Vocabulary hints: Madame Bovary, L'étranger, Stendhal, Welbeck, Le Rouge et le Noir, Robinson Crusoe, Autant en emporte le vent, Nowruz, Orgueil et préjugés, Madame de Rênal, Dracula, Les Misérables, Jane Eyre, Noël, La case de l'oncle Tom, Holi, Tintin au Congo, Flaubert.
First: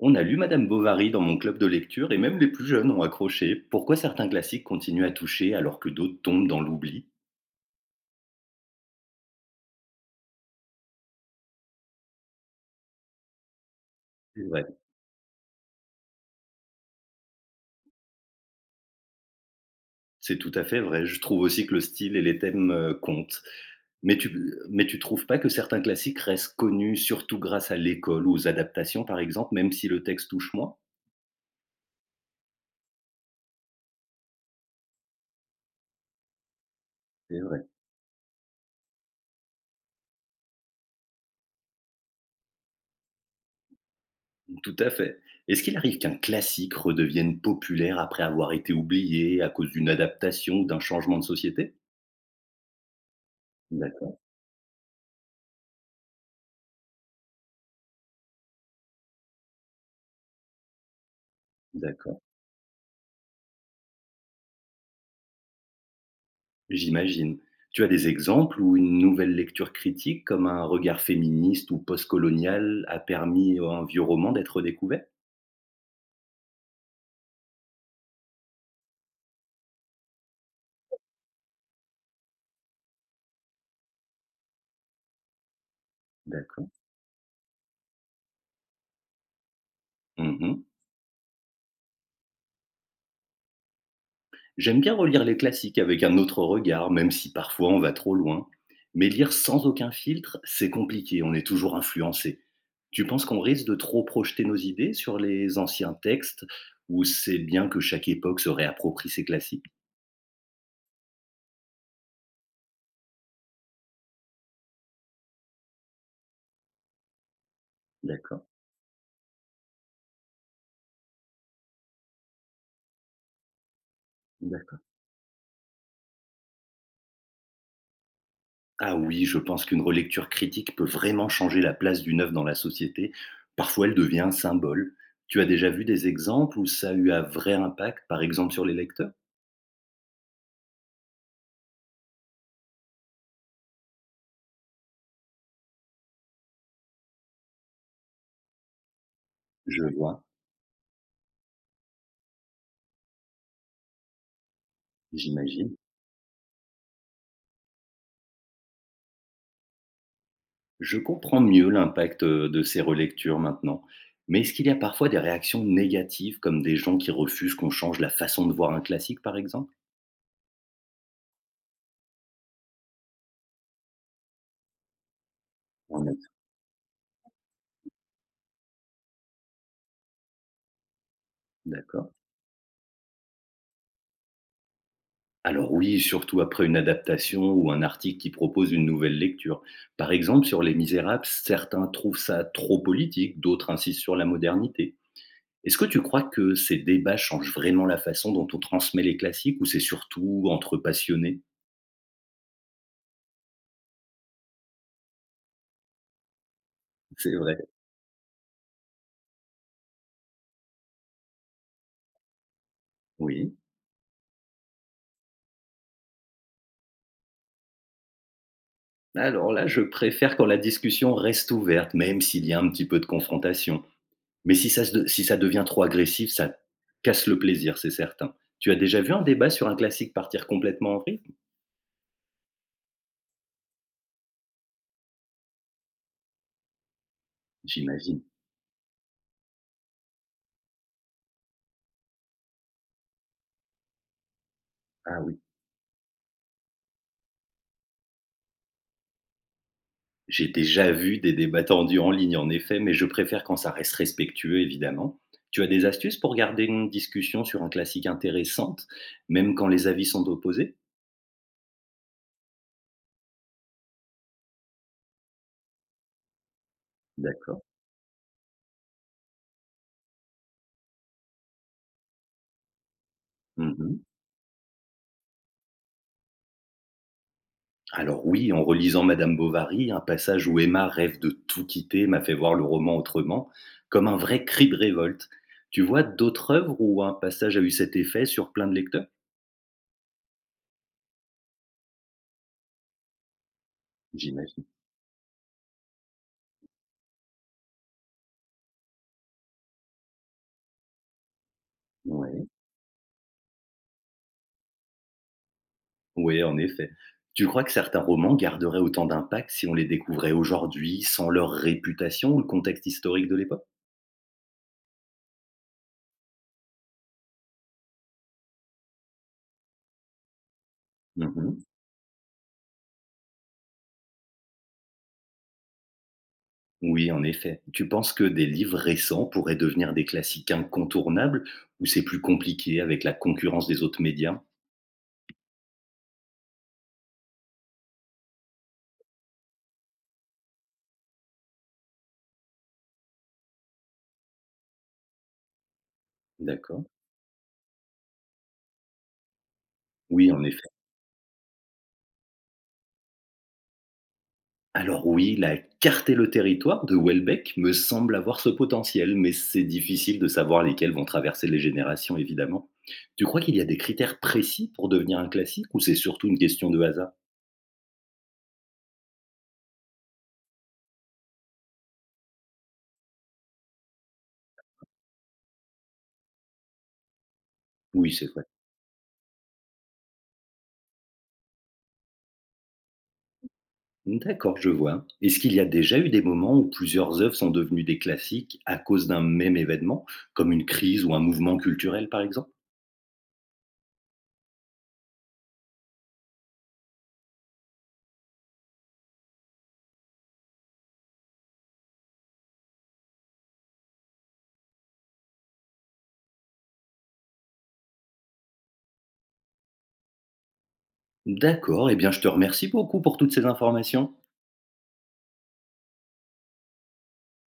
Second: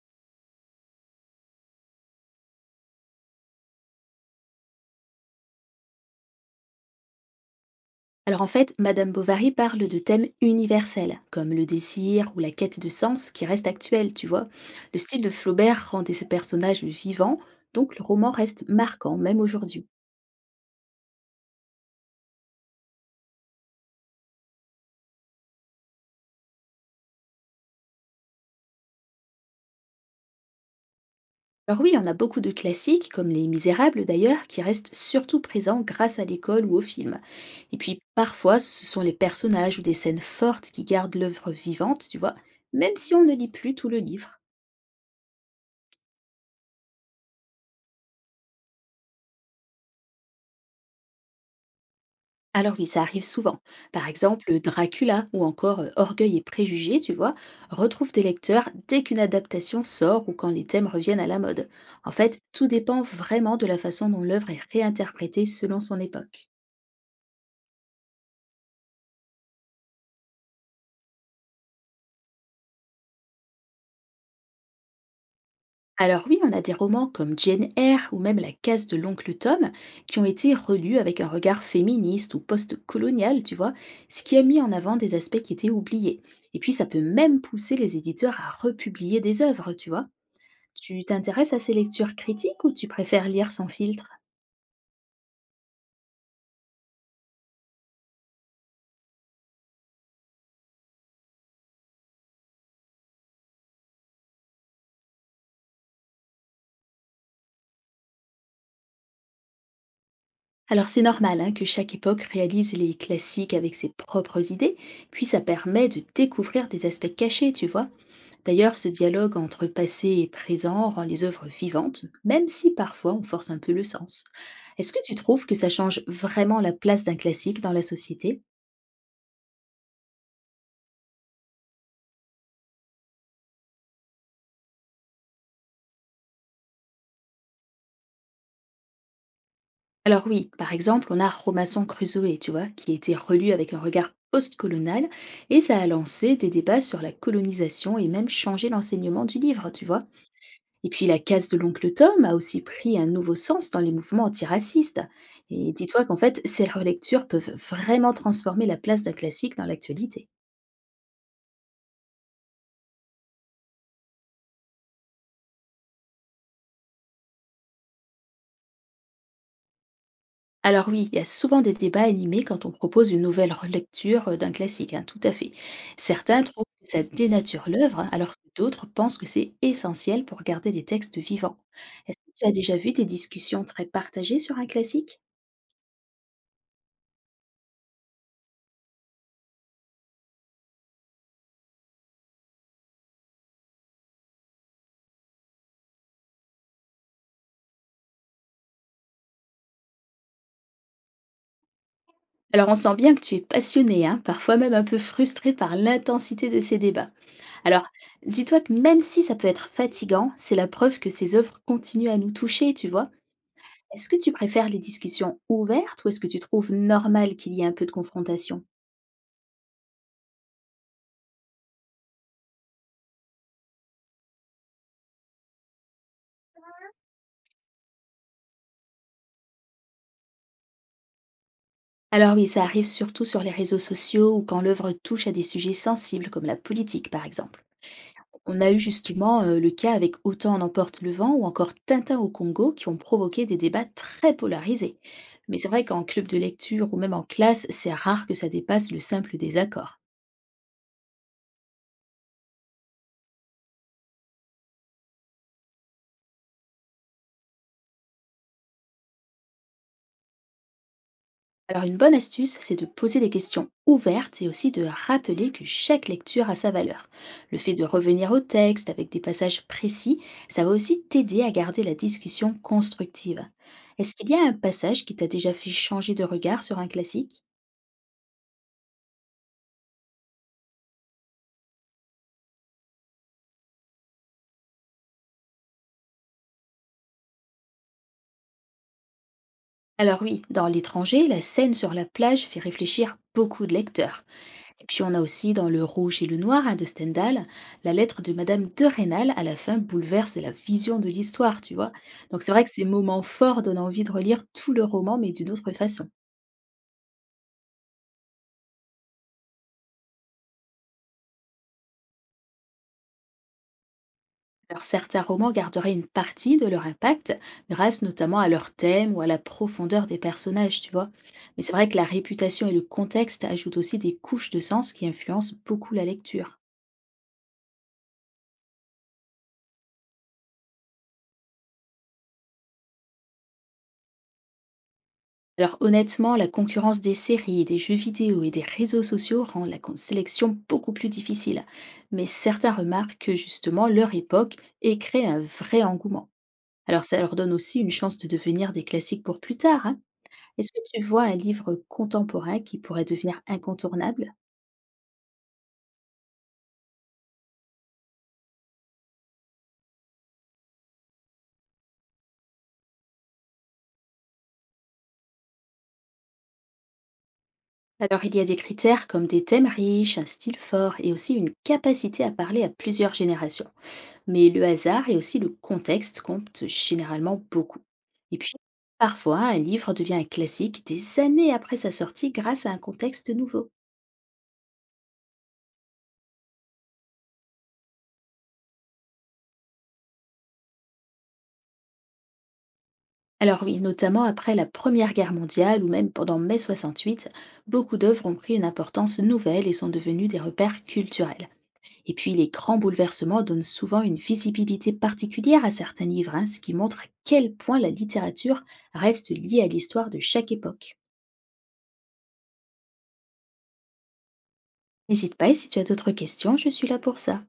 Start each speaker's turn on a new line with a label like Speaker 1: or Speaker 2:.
Speaker 1: On a lu Madame Bovary dans mon club de lecture et même les plus jeunes ont accroché. Pourquoi certains classiques continuent à toucher alors que d'autres tombent dans l'oubli?
Speaker 2: Alors en fait, Madame Bovary parle de thèmes universels, comme le désir ou la quête de sens qui reste actuelle, tu
Speaker 1: C'est
Speaker 2: vois.
Speaker 1: vrai,
Speaker 2: Le style de Flaubert rendait ses personnages vivants, donc le roman reste marquant même aujourd'hui.
Speaker 1: c'est tout à fait vrai. Je trouve aussi que le style et les thèmes comptent. Mais tu, mais tu trouves pas que certains classiques restent connus, surtout grâce à l'école ou aux adaptations, par exemple, même si le texte touche moins?
Speaker 2: Alors oui, on a beaucoup de classiques, comme Les Misérables d'ailleurs, qui restent surtout présents grâce à l'école ou au film.
Speaker 1: C'est vrai,
Speaker 2: Et puis parfois, ce sont les personnages ou des scènes fortes qui gardent l'œuvre vivante, tu vois, même si on ne lit plus tout le livre.
Speaker 1: tout à fait. Est-ce qu'il arrive qu'un classique redevienne populaire après avoir été oublié à cause d'une adaptation ou d'un changement de société?
Speaker 2: Alors oui, ça arrive souvent. Par
Speaker 1: D'accord,
Speaker 2: exemple, Dracula ou encore Orgueil et préjugés, tu vois, retrouvent des lecteurs dès qu'une adaptation sort ou quand les thèmes reviennent à la mode. En
Speaker 1: d'accord.
Speaker 2: fait, tout dépend vraiment de la façon dont l'œuvre est réinterprétée selon son époque.
Speaker 1: J'imagine. Tu as des exemples où une nouvelle lecture critique, comme un regard féministe ou postcolonial, a permis à un vieux roman d'être découvert.
Speaker 2: Alors oui, on a des romans comme Jane Eyre ou même La case de l'oncle Tom qui ont été relus avec un regard féministe ou post-colonial, tu vois, ce qui a mis en avant des aspects qui étaient oubliés. Et
Speaker 1: D'accord.
Speaker 2: puis ça peut même pousser les éditeurs à republier des œuvres, tu vois.
Speaker 1: Mmh.
Speaker 2: Tu t'intéresses à ces lectures critiques ou tu préfères lire sans filtre?
Speaker 1: J'aime bien relire les classiques avec un autre regard, même si parfois on va trop loin. Mais lire sans aucun filtre, c'est compliqué, on est toujours influencé. Tu penses qu'on risque de trop projeter nos idées sur les anciens textes, ou c'est bien que chaque époque se réapproprie ses classiques?
Speaker 2: Alors c'est normal hein, que chaque époque réalise les classiques avec ses propres idées, puis ça permet de découvrir des aspects cachés, tu vois.
Speaker 1: D'accord.
Speaker 2: D'ailleurs, ce dialogue entre passé et présent rend les œuvres vivantes, même si parfois on force un peu le sens. Est-ce que tu trouves que ça change vraiment la place d'un classique dans la société?
Speaker 1: Ah oui, je pense qu'une relecture critique peut vraiment changer la place d'une œuvre dans la société. Parfois, elle devient un symbole. Tu as déjà vu des exemples où ça a eu un vrai impact, par exemple sur les lecteurs?
Speaker 2: Alors oui, par exemple, on a Robinson Crusoe, tu vois, qui a été relu avec un regard postcolonial et ça a lancé des débats sur la colonisation et même changé l'enseignement du livre,
Speaker 1: Je
Speaker 2: tu vois.
Speaker 1: vois,
Speaker 2: Et puis la case de l'oncle Tom a aussi pris un nouveau sens dans les mouvements antiracistes. Et
Speaker 1: j'imagine.
Speaker 2: dis-toi qu'en fait, ces relectures peuvent vraiment transformer la place d'un classique dans l'actualité.
Speaker 1: Je comprends mieux l'impact de ces relectures maintenant. Mais est-ce qu'il y a parfois des réactions négatives, comme des gens qui refusent qu'on change la façon de voir un classique, par exemple?
Speaker 2: Alors oui, il y a souvent des débats animés quand on propose une nouvelle relecture d'un classique, hein, tout à fait.
Speaker 1: En effet.
Speaker 2: Certains trouvent que ça dénature l'œuvre, hein, alors que d'autres pensent que c'est essentiel pour garder les textes vivants.
Speaker 1: D'accord.
Speaker 2: Est-ce que tu as déjà vu des discussions très partagées sur un classique?
Speaker 1: Alors oui, surtout après une adaptation ou un article qui propose une nouvelle lecture. Par exemple, sur Les Misérables, certains trouvent ça trop politique, d'autres insistent sur la modernité. Est-ce que tu crois que ces débats changent vraiment la façon dont on transmet les classiques ou c'est surtout entre passionnés?
Speaker 2: Alors on sent bien que tu es passionné, hein, parfois même un peu frustré par l'intensité de ces débats.
Speaker 1: C'est vrai,
Speaker 2: Alors dis-toi que même si ça peut être fatigant, c'est la preuve que ces œuvres continuent à nous toucher, tu vois.
Speaker 1: oui.
Speaker 2: Est-ce que tu préfères les discussions ouvertes ou est-ce que tu trouves normal qu'il y ait un peu de confrontation?
Speaker 1: Alors là, je préfère quand la discussion reste ouverte, même s'il y a un petit peu de confrontation. Mais si ça devient trop agressif, ça casse le plaisir, c'est certain. Tu as déjà vu un débat sur un classique partir complètement en vrille?
Speaker 2: Alors oui, ça arrive surtout sur les réseaux sociaux ou quand l'œuvre touche à des sujets sensibles comme la politique par exemple.
Speaker 1: J'imagine.
Speaker 2: On a eu justement le cas avec Autant en emporte le vent ou encore Tintin au Congo qui ont provoqué des débats très polarisés.
Speaker 1: Ah oui,
Speaker 2: Mais c'est vrai qu'en club de lecture ou même en classe, c'est rare que ça dépasse le simple désaccord.
Speaker 1: j'ai déjà vu des débats tendus en ligne en effet, mais je préfère quand ça reste respectueux évidemment. Tu as des astuces pour garder une discussion sur un classique intéressante, même quand les avis sont opposés?
Speaker 2: Alors une bonne astuce, c'est de poser des questions ouvertes et aussi de rappeler que chaque lecture a sa valeur. Le
Speaker 1: D'accord.
Speaker 2: fait de revenir au texte avec des passages précis, ça va aussi t'aider à garder la discussion constructive.
Speaker 1: Mhm.
Speaker 2: Est-ce qu'il y a un passage qui t'a déjà fait changer de regard sur un classique?
Speaker 1: Alors oui, en relisant Madame Bovary, un passage où Emma rêve de tout quitter m'a fait voir le roman autrement, comme un vrai cri de révolte. Tu vois d'autres œuvres où un passage a eu cet effet sur plein de lecteurs?
Speaker 2: Alors oui, dans L'étranger, la scène sur la plage fait réfléchir beaucoup de lecteurs.
Speaker 1: J'imagine.
Speaker 2: Et puis on a aussi dans Le Rouge et le Noir hein, de Stendhal, la lettre de Madame de Rênal à la fin bouleverse la vision de l'histoire, tu vois. Donc
Speaker 1: Ouais.
Speaker 2: c'est vrai que ces moments forts donnent envie de relire tout le roman, mais d'une autre façon.
Speaker 1: Oui, en effet. Tu crois que certains romans garderaient autant d'impact si on les découvrait aujourd'hui, sans leur réputation ou le contexte historique de l'époque?
Speaker 2: Alors certains romans garderaient une partie de leur impact, grâce notamment à leur thème ou à la profondeur des personnages, tu vois.
Speaker 1: Mhm.
Speaker 2: Mais c'est vrai que la réputation et le contexte ajoutent aussi des couches de sens qui influencent beaucoup la lecture.
Speaker 1: Oui, en effet. Tu penses que des livres récents pourraient devenir des classiques incontournables ou c'est plus compliqué avec la concurrence des autres médias?
Speaker 2: Alors honnêtement, la concurrence des séries, des jeux vidéo et des réseaux sociaux rend la sélection beaucoup plus difficile. Mais certains remarquent que justement leur époque et créent un vrai engouement.
Speaker 1: D'accord.
Speaker 2: Alors ça leur donne aussi une chance de devenir des classiques pour plus tard, hein.
Speaker 1: Oui, en effet.
Speaker 2: Est-ce que tu vois un livre contemporain qui pourrait devenir incontournable?
Speaker 1: Alors oui, la carte et le territoire de Welbeck me semble avoir ce potentiel, mais c'est difficile de savoir lesquels vont traverser les générations, évidemment. Tu crois qu'il y a des critères précis pour devenir un classique ou c'est surtout une question de hasard?
Speaker 2: Alors il y a des critères comme des thèmes riches, un style fort et aussi une capacité à parler à plusieurs générations. Mais le hasard et aussi le contexte comptent généralement beaucoup.
Speaker 1: Oui, c'est
Speaker 2: Et
Speaker 1: vrai.
Speaker 2: puis, parfois, un livre devient un classique des années après sa sortie grâce à un contexte nouveau.
Speaker 1: D'accord, je vois. Est-ce qu'il y a déjà eu des moments où plusieurs œuvres sont devenues des classiques à cause d'un même événement, comme une crise ou un mouvement culturel par exemple?
Speaker 2: Alors oui, notamment après la Première Guerre mondiale ou même pendant mai 68, beaucoup d'œuvres ont pris une importance nouvelle et sont devenues des repères culturels. Et puis les grands bouleversements donnent souvent une visibilité particulière à certains livres, hein, ce qui montre à quel point la littérature reste liée à l'histoire de chaque époque.
Speaker 1: D'accord, eh bien je te remercie beaucoup pour toutes ces informations.
Speaker 2: N'hésite pas et si tu as d'autres questions, je suis là pour ça.